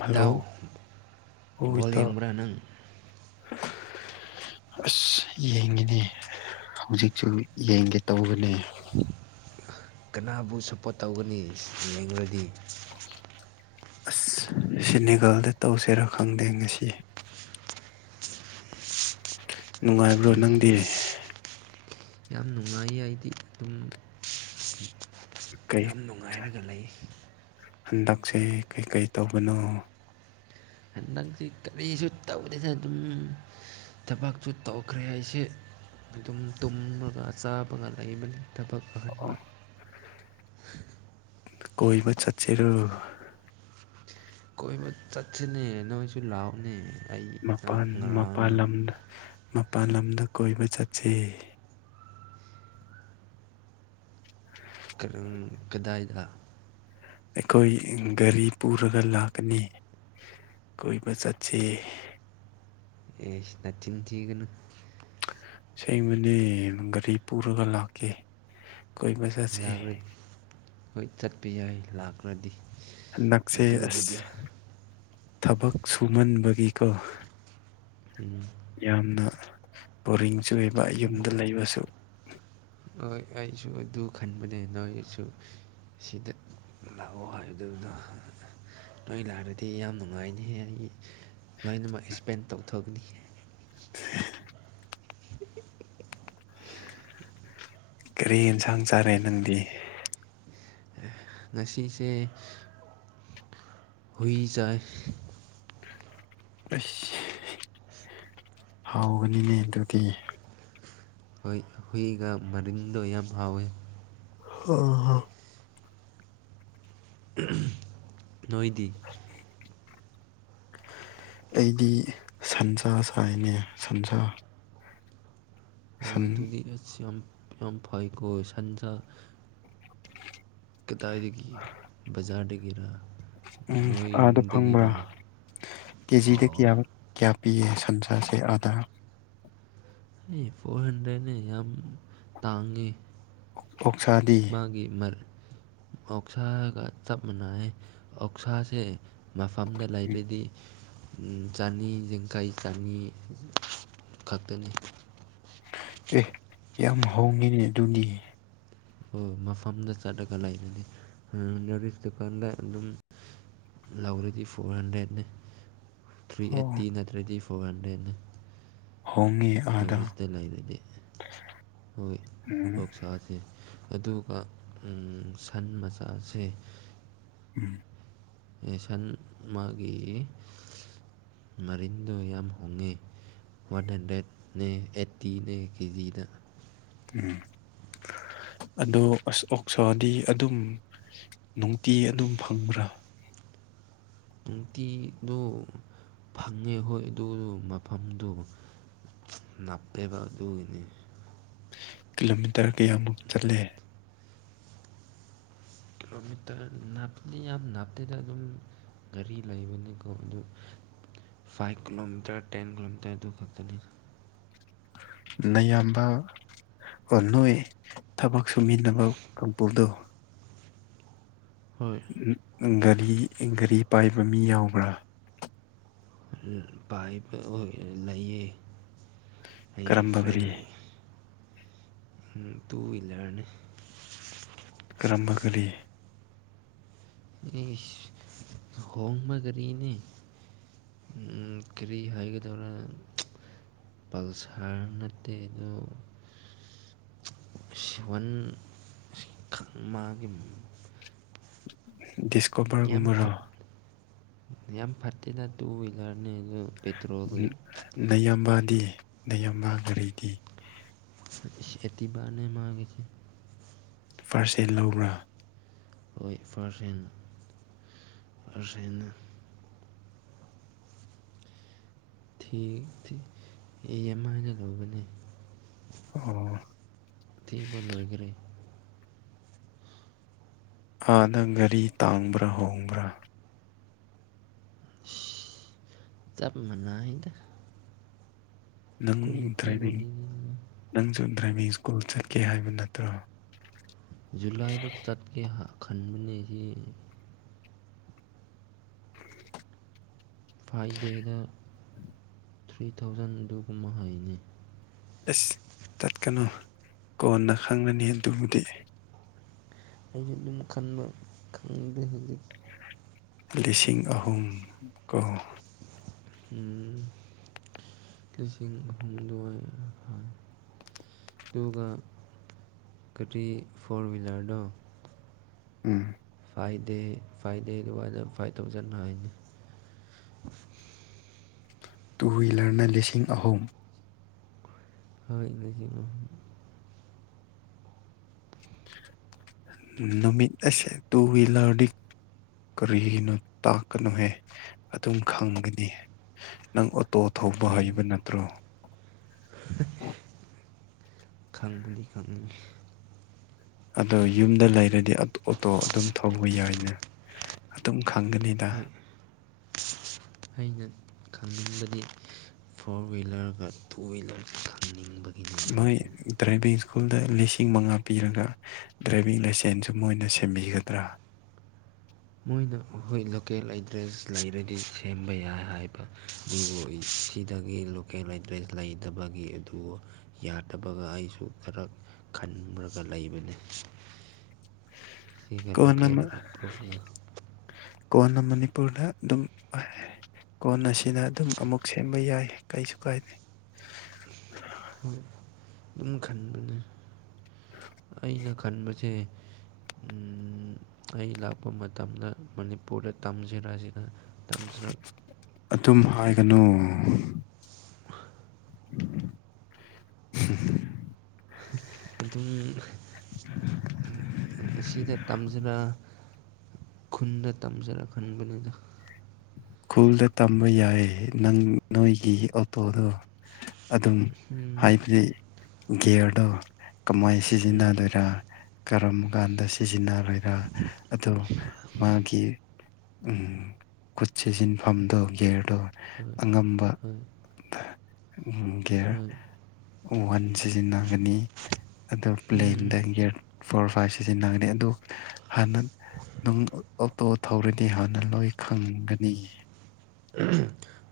ꯏꯇꯥꯎ ꯑꯣ ꯕꯣꯜ ꯏꯇꯥꯎ ꯌꯦꯡꯕ꯭ꯔꯥ ꯅꯪ [unintelligible] ꯑꯁ ꯌꯦꯡꯉꯤꯅꯦ ꯍꯧꯖꯤꯛꯁꯨ ꯌꯦꯡꯒꯦ ꯇꯧꯕꯅꯦ ꯀꯅꯥꯕꯨ ꯁꯞꯄꯣꯔꯠ ꯇꯧꯒꯅꯤ ꯌꯦꯡꯔꯗꯤ ꯑꯁ ꯁꯤ ꯅꯤꯒꯥꯜꯗ ꯇꯧꯁꯦꯔꯥ ꯈꯪꯗꯦ ꯉꯁꯤ ꯅꯨꯡꯉꯥꯏꯕ꯭ꯔꯣ ꯑꯩ ꯅꯪꯗꯤ ꯌꯥꯝ ꯅꯨꯡꯉꯥꯏ ꯑꯩꯗꯤ ꯑꯗꯨꯝ ꯀꯩ ꯌꯥꯝ ꯅꯨꯡꯉꯥꯏꯔꯒ ꯂꯩ ꯍꯟꯗꯛꯁꯦ ꯀꯩꯀꯩ ꯇꯧꯕꯅꯣ ꯍꯟꯗꯛꯁꯤ ꯀꯔꯤꯁꯨ ꯇꯧꯗꯦꯗ ꯑꯗꯨꯝ ꯊꯕꯛꯁꯨꯨ ꯇꯧꯈ꯭ꯔꯦ ꯑꯩꯁꯦ ꯑꯗꯨꯝ ꯇꯨꯝꯃꯒ ꯆꯥꯕꯒ ꯂꯩꯕꯅꯤ ꯊꯕꯛ ꯑꯍꯟꯕ ꯀꯣꯏꯕ ꯆꯠꯆꯦꯔꯣ ꯀꯣꯏꯕ ꯆꯠꯁꯤꯅꯦ ꯅꯣꯏꯁꯨ ꯂꯥꯎꯅꯦ ꯃꯄꯥꯟ ꯃꯄꯥꯜ ꯂꯝꯗ ꯃꯄꯥꯜ ꯂꯝꯗ ꯀꯣꯏꯕ ꯆꯠꯁꯤ [unintelligible] ꯀꯗꯥꯏꯗ ꯑꯩꯈꯣꯏ ꯒꯥꯔꯤ ꯄꯨꯔꯒ ꯂꯥꯛꯀꯅꯤ ꯀꯣꯏꯕ ꯆꯠꯁꯦ ꯏꯁ ꯅꯆꯤꯟ ꯊꯤꯒꯅꯨ ꯁꯦꯡꯕꯅꯦ ꯒꯥꯔꯤ ꯄꯨꯔꯒ ꯂꯥꯛꯀꯦ ꯀꯣꯏꯕ ꯆꯠꯁꯦ ꯂꯥꯛꯔꯗꯤ ꯍꯣꯏ ꯆꯠꯄ ꯌꯥꯏ ꯂꯥꯛꯈ꯭ꯔꯗꯤ ꯍꯟꯗꯛꯁꯦ ꯑꯁ ꯊꯕꯛ ꯁꯨꯃꯟꯕꯒꯤꯀꯣ [unintelligible] ꯌꯥꯝꯅ ꯕꯣꯔꯤꯡꯆꯨꯏ ꯑꯥꯕ ꯌꯨꯝꯗ ꯂꯩꯕꯁꯨ ꯍꯣꯏ ꯑꯩꯁꯨ ꯑꯗꯨ ꯈꯟꯕꯅꯦ ꯅꯣꯏꯁꯨ ꯁꯤꯗ ꯂꯥꯛꯑꯣ ꯍꯥꯏꯕꯗꯨꯗ ꯅꫭꯏ ꯂꯥꯛꯔꯗꯤ ꯌꯥꯝ ꯅꯨꯡꯉꯥꯏꯅꯤꯍꯦ ꯑꯩ ꯂꯣꯏꯅꯃꯛ ꯏꯁꯄꯦꯟ ꯇꯧꯊꯣꯛꯒꯅꯤ [inaudible] [unintelligible] ꯀꯔꯤ ꯌꯦꯟꯁꯥꯡ ꯆꯥꯔꯦ ꯅꯪꯗꯤ ꯉꯁꯤꯁꯦ ꯍꯨꯏ ꯆꯥꯏ ꯑꯁ ꯍꯥꯎꯒꯅꯤꯅꯦ ꯑꯗꯨꯗꯤ ꯍꯣꯏ ꯍꯨꯏꯒꯥ ꯃꯔꯤꯟꯗꯣ ꯌꯥꯝ ꯍꯥꯎꯋꯤ ꯑꫭ [unintelligible] ꯍꫭ ꯅꯣꯏꯗꯤ ꯑꯩꯗꯤ ꯁꯟꯖꯥ ꯆꯥꯏꯅꯦ ꯁꯟꯁꯥ ꯍꯣꯏ ꯁꯟ ꯑꯗꯨꯗꯤ ꯑꯁ ꯌꯥꯝ ꯌꯥꯝ ꯐꯩꯀꫭ ꯁꯥꯟꯖꯥ ꯀꯇꯥꯏꯗꯒꯤ ꯕꯖꯥꯔꯗꯒꯤꯔꯥ ꯎꯝ ꯑꯥꯗ ꯐꯪꯕ꯭ꯔꯥ ꯀꯦꯖꯤꯗ ꯑꯣ ꯀꯌꯥꯃꯨꯛ ꯀꯌꯥ ꯄꯤꯌꯦ ꯁꯟꯁꯥꯁꯦ ꯑꯥꯗꯥ ꯑꯦ ꯐꯣꯔ ꯍꯟꯗ꯭ꯔꯦꯗꯅꯦ ꯌꯥꯝ ꯇꯥꯡꯉꯤ ꯑꯣꯛꯁꯥꯗꯤ ꯒꯤ ꯃꯔ ꯑꯣꯛꯁꯥ ꯒꯥ ꯆꯞ ꯃꯅꯥꯏ ꯑꯣꯛꯁꯥꯁꯤ ꯃꯐꯝꯗ ꯂꯩꯔꯗꯤ ꯆꯅꯤ ꯌꯥꯡꯈꯩ ꯆꯅꯤ ꯈꯛꯇꯅꯤ ꯑꯦ ꯌꯥꯝ ꯍꯣꯡꯉꯤꯅꯦ ꯑꯗꯨꯒꯤ ꯑꯣ ꯃꯐꯝꯗ ꯆꯠꯂꯒ ꯂꯩꯥꯏꯅꯗꯤ ꯅꯣꯔꯤꯁ ꯗꯨꯀꯥꯟꯗ ꯑꯗꯨꯝ ꯂꯧꯔꯗꯤ ꯐꯣꯔ ꯍꯟꯗ꯭ꯔꯦꯠꯅꯦ ꯊ꯭ꯔꯤ ꯑꯣ ꯑꯦꯠꯇꯤ ꯅꯠꯇ꯭ꯔꯗꯤ ꯐꯣꯔ ꯍꯟꯗ꯭ꯔꯦꯠꯅꯦ ꯍꯣꯡꯉꯤ ꯅꯣꯔ ꯑꯥꯗ ꯏꯁꯇꯥ ꯂꯩꯕꯗꯤ ꯍꯣꯏ ꯎꯝ ꯑꫭꯛꯁꯥꯁꯦ ꯑꯗꯨꯒ ꯁꯟ ꯃꯆꯥꯁꯦ ꯎꯝ ꯁꯟ ꯃꯥꯒꯤ ꯃꯔꯤꯟꯗꯣ ꯌꯥꯝ ꯍꯣꯡꯉꯤ ꯋꯥꯟ ꯍꯟꯗ꯭ꯔꯦꯠꯅꯦ ꯑꯩꯠꯇꯤꯅꯦ ꯀꯦꯖꯤꯗ ꯎꯝ ꯑꯗꯣ ꯑꯁ ꯑꯣꯛꯁꯣꯗꯤ ꯑꯗꯨꯝ ꯅꯨꯡꯇꯤ ꯑꯗꯨꯝ ꯐꯪꯕ꯭ꯔꯥ ꯅꯨꯡꯇꯤꯗꯣ ꯐꯪꯉꯦ ꯍꯣꯏ ꯑꯗꯨ ꯃꯐꯝꯗꯨ ꯅꯛꯇꯦꯕ ꯑꯗꯨꯒꯤꯅꯤ ꯀꯤꯂꯣꯃꯤꯇꯔ ꯀꯌꯥꯃꯨꯛ ꯆꯠꯂꯦ ꯀꯤꯂꯣꯃꯤꯇꯔ ꯅꯥꯞꯂꯤ ꯌꯥꯝ ꯅꯥꯞꯇꯦꯗ ꯑꯗꯨꯝ ꯒꯥꯔꯤ ꯂꯩꯕꯅꯤꯀꯣ ꯑꯗꯨ ꯐꯥꯏꯚ ꯀꯤꯂꯣꯃꯤꯇꯔ ꯇꯦꯟ ꯀꯤꯂꯣꯃꯤꯇꯔ ꯑꯗꯨ ꯈꯛꯇꯅꯤ ꯅꯌꯥꯝꯕ ꯑꯣ ꯅꯣꯏ ꯊꯕꯛ ꯁꯨꯃꯤꯟꯅꯕ ꯀꯥꯡꯄꯨꯗꯣ ꯍꯣꯏ ꯒꯥꯔꯤ ꯒꯥꯔꯤ ꯄꯥꯏꯕ ꯃꯤ ꯌꯥꯎꯕ꯭ꯔꯥ ꯄꯥꯏꯕ ꯂꯩꯌꯦ ꯑꯩꯒꯤ ꯀꯔꯝꯕ ꯐ꯭ꯔꯦꯟ ꯒꯥꯔꯤ ꯂꯩꯌꯦ ꯇꯨ ꯋꯤꯂꯔꯅꯤ ꯀꯔꯝꯕ ꯒꯥꫪꯤ ꯍꯣꯝꯕꯒꯔꯤꯅꯦ ꯎꯝ ꯀꯔꯤ ꯍꯥꯏꯒꯗꯧꯔꯥ ꯄꯜꯁꯔ ꯅꯠꯇꯦꯗꯣ ꯁꯤꯍꯟ ꯈꯪ ꯃꯥꯒꯤ [unintelligible] ꯌꯥꯝ ꯌꯥꯝ ꯐꯠꯇꯦꯅ ꯇꯨ ꯍ꯭ꯋꯤꯂꯔꯅꯤ ꯑꯗꯨ ꯄꯦꯇ꯭ꯔꯣꯜꯒꯤ ꯅꯌꯥꯝꯕꯗꯤ ꯅꯌꯥꯝꯕ ꯒꯥꯔꯤꯗꯤ ꯑꯦꯦꯇꯕꯕꯥꯅꯦ ꯃꯉꯒꯦꯁ ꯄꯥꯔꯁ ꯑꯦꯠ ꯂꯧꯕ꯭ꯔꯥ ꯍꯣꯏ ꯄꯥꯔꯁꯦꯟꯅ ꯄꯥꯔꯁꯦꯟꯅ ꯊ ꯑꯦ ꯑꯃꯥꯏꯅ ꯂꯧꯕꯅꯦ ꯑꯣ ꯊꯤꯕ ꯂꯣꯏꯈ꯭ꯔꯦ ꯑꯥꯟꯅ ꯒꯥꯔꯤ ꯇꯥꯡꯕ꯭ꯔꯥ ꯍꯣꯡꯕ꯭ꯔꯥ ꯇꯞ ꯃꯅꯥꯏꯗ ꯅꯪ ꯗ꯭ꯔꯥꯏꯚꯤꯡ ꯀ꯭ꯋꯥꯂꯤꯇꯤꯅ ꯅꯪꯁꯨ ꯗ꯭ꯔꯥꯏꯚꯤꯡ ꯁ꯭ꯀꯨꯜ ꯆꯠꯀꯦ ꯍꯥꯏꯕ ꯅꯠꯇ꯭ꯔꯣ ꯖꯨꯂꯥꯏꯗ ꯆꯠꯀꯦ ꯈꯟꯕꯅꯦ ꯁꯤ ꯐꯥꯏꯚ ꯗꯦꯗ ꯊ꯭ꯔꯤ ꯊꯥꯎꯖꯟ ꯑꯗꯨꯒꯨꯝꯕ ꯍꯩꯅꯤ ꯑꯦꯁ ꯆꯠꯀꯅꯨ ꯀꯣꯟꯅ ꯈꯪꯉꯅꯤ ꯑꯗꯨꯕꯨꯗꯤ ꯑꯩꯁꯨ ꯑꯗꯨꯝ ꯈꯟꯕ ꯈꯪꯗꯦ ꯍꯧꯛ ꯂꯤꯁꯤꯡ ꯑꯍꯨꯝ ꯀꯣ ꯎꯝ ꯂꯤꯁꯤꯡ ꯍꯨꯝꯗꯣꯏ ꯑꯗꯨꯒ ꯀꯔꯤ ꯐꯣꯔ ꯭ꯋꯤꯂꯔꯗꯣ ꯎꯝ ꯐꯥꯏꯚ ꯗꯦ ꯐꯥꯏꯚ ꯗꯦ ꯑꯗꯨ ꯋꯥꯗ ꯐꯥꯏꯚ ꯊꯥꯎꯖꯟ ꯅꯥꯅꯤ ꯇꯨ ꯍꯋꯤꯂꯔꯅ ꯂꯤꯁꯤꯡ ꯑꯍꯨꯝ ꯍꯣꯏ [unintelligible] [inaudible] ꯅꯨꯃꯤꯠ ꯑꯁꯦ ꯇꯨ ꯋꯤꯂꯔꯗꯤ ꯀꯔꯤꯒꯤꯅꯣ ꯇꯥꯛꯀꯅꯣꯍꯦ ꯑꯗꯨꯝ ꯈꯪꯒꯅꯤ ꯅꯪ ꯇꯣ ꯊꯧꯕ ꯍꯩꯕ ꯅꯠꯇ꯭ꯔꯣ ꯈꯪꯕꯗꯤ ꯈꯪꯅꯤꯡꯉꯤ ꯑꯗꯣ ꯌꯨꯝꯗ ꯂꯩꯔꯗꯤ ꯑꯣꯇꯣ ꯑꯗꯨꯝ ꯊꯧꯕ ꯌꯥꯏꯅꯦ ꯑꯗꯨꯝ ꯈꯪꯒꯅꯤꯅ ꯍꯣꯏ ꯑꯩꯅ ꯈꯪꯅꯤꯡꯕꯗꯤ ꯐꯣꯔ ꯍꯋꯤꯂꯔꯒ ꯇꯨ ꯍꯋꯤꯂꯔꯒ ꯈꯪꯅꯤꯡꯕ ꯃꯣꯏ ꯗ꯭ꯔꯥꯏꯚꯤꯡ ꯁ꯭ꯀꯨꯜꯗ ꯂꯤꯁꯤꯡ ꯃꯉꯥ ꯄꯤꯔꯒ ꯗ꯭ꯔꯥꯏꯚꯤꯡ ꯂꯥꯏꯁꯦꯟꯁꯁꯨ ꯃꯣꯏꯅ ꯁꯦꯝꯕꯤꯒꯗ꯭ꯔꯥ ꯃꯣꯏꯅ ꯑꯩꯈꯣꯏ ꯂꯣꯀꯦꯜ ꯑꯦꯗ꯭ꯔꯦꯁ ꯂꯩꯔꯗꯤ ꯁꯦꯝꯕ ꯌꯥꯏ ꯍꯥꯏꯕ ꯑꯗꯨꯕꯨ ꯁꯤꯗꯒꯤ ꯂꯣꯀꯦꯜ ꯑꯦꯟꯗ꯭ꯔꯦꯁ ꯂꯩꯇꯕꯒꯤ ꯑꯗꯨ ꯌꯥꯗꯕꯒ ꯑꯩꯁꯨ ꯈꯔ ꯈꯟ꯭ꯔꯒ ꯂꯩꯕꯅꯤ ꯀꯣꯟꯅ ꯃ- [unintelligible] ꯀꯣꯟꯅ ꯃꯅꯤꯄꯨꯔꯗ ꯑꯗꯨꯝ ꯀꯣꯟ ꯑꯁꯤꯅ ꯑꯗꯨꯝ ꯑꯃꯨꯛ ꯁꯦꯝꯕ ꯌꯥꯏ ꯀꯩꯁꯨ ꯀꯥꯏꯗꯦ ꯍꯣꯏ ꯑꯗꯨꯝ ꯈꯟꯕꯅꯦ ꯑꯩꯅ ꯈꯟꯕꯁꯦ ꯎꯝ ꯑꯩ ꯂꯥꯛꯄ ꯃꯇꯝꯗ ꯃꯅꯤꯄꯨꯔꯗ ꯇꯝꯁꯤꯔꯁꯤꯅ [unintelligible] ꯑꯗꯨꯝ ꯍꯥꯏꯒꯅꯨ [unintelligible] [unintelligible] ꯑꯗꯨꯝ ꯑꯁꯤꯗ ꯇꯝꯖꯔ ꯈꯨꯟꯗ ꯇꯝꯖꯦꯔ ꯈꯟꯕꯅꯤꯗ ꯈꯨꯜꯗ ꯇꯝꯕ ꯌꯥꯏ ꯅꯪ ꯅꯣꯏꯒꯤ ꯑꯣꯇꯣꯗꯣ ꯑꯗꯨꯝ ꯍꯥꯏꯕꯗꯤ ꯒꯤꯌꯔꯗꯣ ꯀꯃꯥꯏ ꯁꯤꯖꯤꯟꯅꯗꯣꯏꯔꯥ ꯀꯔꯝ ꯀꯥꯟꯗ ꯁꯤꯖꯤꯟꯅꯔꯣꯏꯔꯥ ꯑꯗꯣ ꯃꯥꯒꯤ ꯎꯝ ꯈꯨꯠ ꯁꯤꯟꯐꯝꯗꯣ ꯒꯤꯌꯔꯗꯣ ꯍꯣꯏ ꯑꯉꯝꯕ ꯍꯣꯏ ꯒꯤꯌꯥꯔ ꯍꯣꯏ ꯋꯥꯟ ꯁꯤꯖꯤꯟꯅꯒꯅꯤ ꯑꯗꯨ ꯄꯂꯦꯟꯗ ꯒꯤꯌꯔ ꯐꯣꯔ ꯐꯥꯏꯚ ꯁꯤꯖꯤꯟꯅꯒꯅꯤ ꯑꯗꯨ ꯍꯥꯟꯅ ꯅꯪ ꯑꯣꯇꯣ ꯊꯧꯔꯗꯤ ꯍꯥꯟꯅ ꯂꯣꯏ ꯈꯪꯒꯅꯤ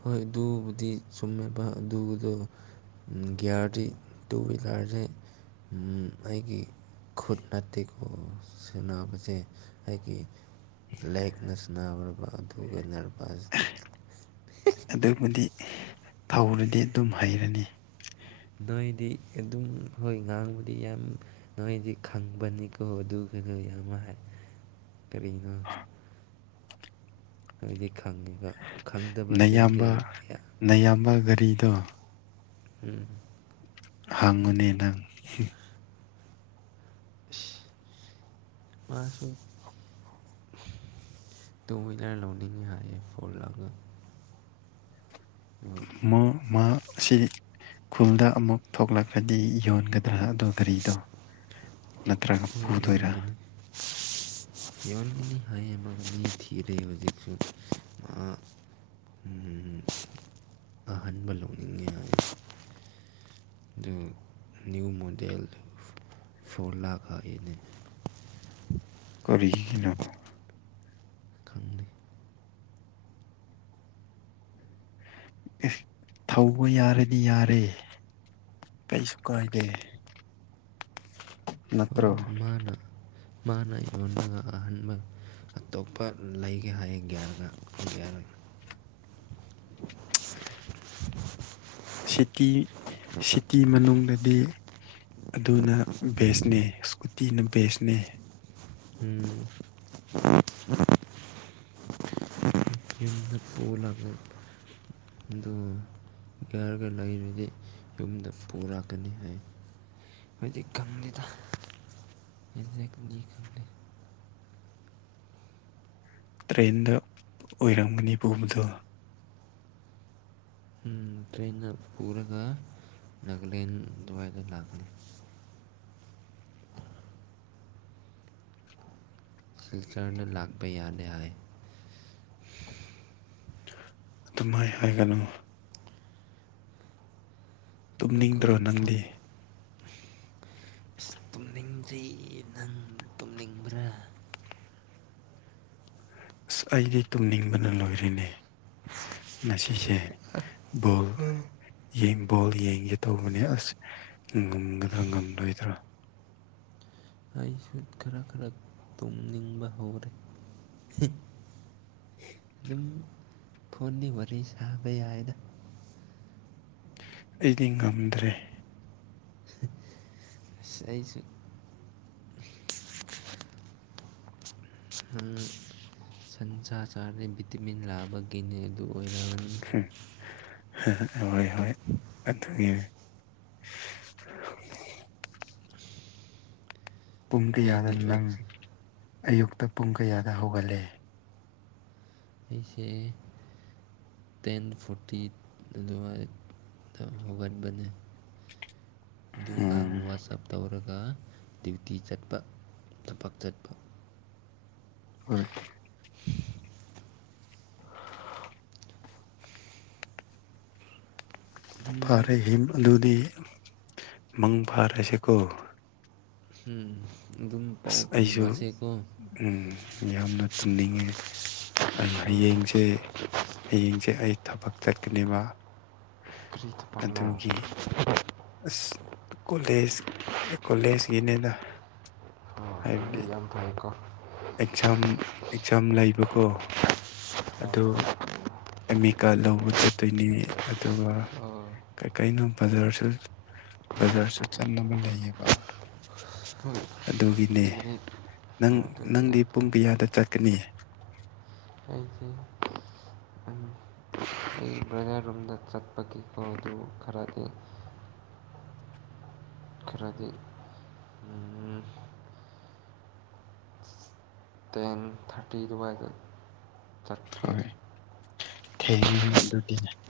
ꯍꯣꯏ ꯑꯗꯨꯕꯨꯗꯤ ꯆꯨꯝꯃꯦꯕ ꯑꯗꯨꯗꯣ ꯒꯤꯌꯥꯔꯗꯤ ꯇꯨ ꯋꯤꯂꯔꯁꯦ ꯑꯩꯒꯤ ꯈꯨꯠ ꯅꯠꯇꯦꯀꯣ ꯁꯟꯅꯕꯁꯦ ꯑꯩꯒꯤ ꯂꯦꯛꯅ ꯁꯅꯕꯥꯔꯕ [unintelligible] [unintelligible] [unintelligible] ꯑꯗꯨꯕꯨꯗꯤ ꯊꯧꯔꯗꯤ ꯑꯗꯨꯝ ꯍꯩꯔꯅꯤ ꯅꯣꯏꯗꯤ ꯑꯗꯨꯝ ꯍꯣꯏ ꯉꯥꯡꯕꯗꯤ ꯌꯥꯝ ꯅꯣꯏꯗꯤ ꯈꯪꯕꯅꯤꯀꯣ ꯑꯗꯨꯒꯗꯣ ꯌꯥꯝ ꯀꯔꯤꯅꯣ ꯅꯣꯏꯗꯤ ꯈꯪꯉꯤꯕ ꯈꯪꯗꯕꯁꯤꯡꯁꯦ ꯅꯌꯥꯝꯕ ꯅꯌꯥꯝꯕ ꯒꯥꯔꯤꯗꯣ ꯎꯝ ꯍꯪꯉꯨꯅꯦ ꯅꯪ ꯏꯁ ꯃꯁꯨ ꯇꯨ ꯋꯤꯂꯔ ꯂꯧꯅꯤꯡꯉꯦ ꯍꯥꯏꯌꯦ ꯐꯣꯔ ꯂꯒ ꯃꯣ ꯃꯥ ꯑꯁꯤ ꯈꯨꯜꯗ ꯑꯃꯨꯛ ꯊꯣꯛꯂꯛꯂꯥꯥꯗꯤ ꯌꯣꯟꯒꯗ꯭ꯔꯥ ꯑꯗꯣ ꯒꯥꯔꯤꯗꯣ ꯅꯠꯇ꯭ꯔꯒ ꯄꯨꯗꯣꯏꯔꯥ ꯌꯣꯟꯒꯅꯤ ꯌꯣꯟꯒꯅꯤ ꯍꯥꯏꯌꯦ ꯃꯥ ꯃꯤ ꯊꯤꯔꯦ ꯍꯧꯖꯤꯛꯁꯨ ꯑꯍꯟꯕ ꯂꯧꯅꯤꯡꯉꯦ ꯍꯥꯏ ꯑꯗꯨ ꯅ꯭ꯌꯨ ꯃꯣꯗꯦꯜ ꯐꯣꯔ ꯂꯥꯈ ꯍꯥꯏꯅꯦ ꯀꯔꯤꯒꯤꯅꯣ ꯈꯪꯗꯦ ꯑꯦ ꯊꯧꯕ ꯌꯥꯔꯗꯤ ꯌꯥꯔꯦ ꯀꯩꯁꯨ ꯀꯥꯏꯗꯦ ꯅꯠꯇ꯭ꯔꯣ ꯍꯣꯏ ꯃꯥꯅ ꯃꯥꯅ ꯌꯣꯟꯕꯒ ꯑꯍꯟꯕ ꯑꯇꯣꯞꯄ ꯂꯩꯒꯦ ꯍꯥꯏꯌꯦ ꯒꯔꯌꯥꯗ ꯁꯤꯇꯤ ꯁꯤꯇꯤ ꯃꯅꯨꯡꯗꯗꯤ ꯑꯗꯨꯅ ꯕꯦꯁꯅꯦ ꯁ꯭ꯀꯨꯇꯤꯅ ꯕꯦꯁꯅꯦ ꯎꯝ ꯅ ꯐꯣꯜꯒ ꯑꯗꯨ ꯔꯒ ꯂꯩꯔꯗꯤ ꯌꯨꯝꯗ ꯄꯨꯔꯛꯀꯅꯤ ꯍꯥꯏ ꯍꯧꯗꯤ ꯈꯪꯗꯦꯗꯗꯤ ꯈꯪꯗꯦ ꯇ꯭ꯔꯦꯟꯗ ꯑꯣꯏꯔꯝꯒꯅꯤ ꯄꯨꯕꯗꯣ ꯇ꯭ꯔꯦꯟꯅ ꯄꯨꯔꯒ ꯅꯥꯒꯥꯂꯦꯟ ꯗꯨꯋꯥꯏꯗ ꯂꯥꯛꯀꯅꯤ ꯁꯤꯜꯁꯇꯔꯅ ꯂꯥꯛꯄ ꯌꯥꯗꯦ ꯍꯥꯏ ꯑꯗꯨꯃꯍꯥꯏꯅ ꯍꯥꯏꯒꯅꯨ ꯑꯩꯈꯣꯏ ꯇꯨꯝꯅꯤꯡꯗ꯭ꯔꯣ ꯌꯨꯝꯐꯝ ꯅꯪꯗꯤ ꯑꯁ ꯇꯨꯝꯅꯤꯡꯗ꯭ꯔꯤ ꯅꯪ ꯇꯨꯝꯅꯤꯡꯕ꯭ꯔꯥ ꯑꯁ ꯑꯩꯗꯤ ꯇꯨꯝꯅꯤꯡꯕꯅ ꯂꯣꯏꯔꯤꯅꯦ ꯉꯁꯤꯁꯦ ꯕꯣꯜ ꯌꯦꯡꯕ ꯕꯣꯜ ꯌꯦꯡꯒꯦ ꯇꯧꯕꯅꯦ ꯑꯁ ꯉꯝꯒꯗ꯭ꯔꯥ ꯉꯝꯂꯣꯏꯗ꯭ꯔꯥ ꯑꯩꯁꯨ ꯈꯔ ꯈꯔ ꯇꯨꯝꯅꯤꯡꯕ ꯍꯧꯔꯦ ꯑꯗꯨꯝ ꯐꯣꯟꯗꯤ ꯋꯥꯔꯤ ꯁꯥꯕ ꯌꯥꯏꯅ ꯑꯩꯗꯤ ꯉꯝꯗ꯭ꯔꯦ ꯑꯁ ꯑꯩꯁꯨ ꯁꯟꯁꯥ ꯆꯥꯔꯗꯤ ꯚꯤꯇꯤꯃꯤꯟ ꯂꯥꯛꯕꯒꯤꯅꯤ ꯑꯗꯨ ꯑꯣꯏꯔꯕꯅꯤ ꯎ ꯍꯣꯏ ꯍꯣꯏ ꯑꯗꯨꯒꯤ ꯄꯨꯡ ꯀꯌꯥꯗ ꯑꯩꯗꯤ ꯅꯪ ꯑꯌꯨꯛꯇ ꯄꯨꯡ ꯀꯌꯥꯗ ꯍꯧꯒꯠꯂꯦ ꯑꯩꯁꯦ ꯇꯦꯟ ꯐꯣꯔꯇꯤ ꯑꯗꯨꯋꯥꯏ ꯍꯧꯒꯠꯕꯅꯦ ꯑꯗꯨꯒ ꯎꯝ ꯋꯥꯆꯑꯞ ꯇꯧꯔꯒ ꯗ꯭ꯌꯨꯇꯤ ꯆꯠꯄ ꯊꯕꯛ ꯆꯠꯄ ꯍꯣꯏ ꯑꯗꯨꯝ ꯐꯥꯔꯦ ꯍ ꯑꯗꯨꯗꯤ ꯃꯪ ꯐꯥꯔꯁꯤꯀꯣ ꯎꯝ ꯑꯗꯨꯝ ꯄꯥꯎ ꯑꯁ ꯑꯩꯁꯨ ꯐꯥꯎꯅꯁꯦꯀꯣ ꯎ ꯌꯥꯝꯅ ꯇꯨꯝꯅꯤꯡꯉꯦ ꯑꯩ ꯍꯌꯦꯡꯁꯦ ꯍꯌꯦꯡꯁꯦ ꯑꯩ ꯊꯕꯛ ꯆꯠꯀꯅꯦꯕ ꯀ꯭ꯔꯤ ꯊꯕꯛꯅꯣ ꯀꯂꯦ ꯀꯂꯦꯁꯀꯤꯅꯦꯗ ꯑꯣ ꯌꯥꯝ ꯐꯩꯀꫭ ꯑꯦꯛꯖꯥꯝ ꯑꯦꯛꯖꯥꯝ ꯂꯩꯕꯀꯣ ꯑꯣ ꯑꯦꯝ ꯑꯦ ꯀꯥꯔꯗ ꯂꯧꯕ ꯆꯠꯇꯣꯏꯅꯦ ꯑꯗꯨꯒ ꯑꯣ ꯀꯩꯀꯩꯅꯣ ꯕꯖꯥꯔꯁꯨ ꯕꯖꯥꯔꯁꯨ ꯆꯪꯅꯕ ꯂꯩꯌꯦꯕ ꯍꯣꯏ ꯑꯗꯨꯒꯤꯅꯦ ꯑꯗꯨꯗꯤ ꯅꯪ ꯑꯗꯨꯗꯤ ꯅꯪꯗꯤ ꯌꯥꯝ ꯐꯩ ꯄꯨꯡ ꯀꯌꯥꯗ ꯆꯠꯀꯅꯤ ꯑꯩꯗꯤ ꯎꯝ [unintelligible] ꯅ ꯆꯠꯄꯒꯤ ꯄꯥꯎꯗꯨ ꯈꯔꯗꯤ ꯈꯔꯗꯤ ꯇꯦꯟ ꯊꯥꯔꯇꯤ ꯑꯗꯨꯋꯥꯏꯗ ꯆꯠꯈꯤꯅꯤ ꯍꯣꯏ ꯊꯦꯡꯉꯦ ꯍꯌꯦ ꯑꯗꯨꯗꯤꯅꯦ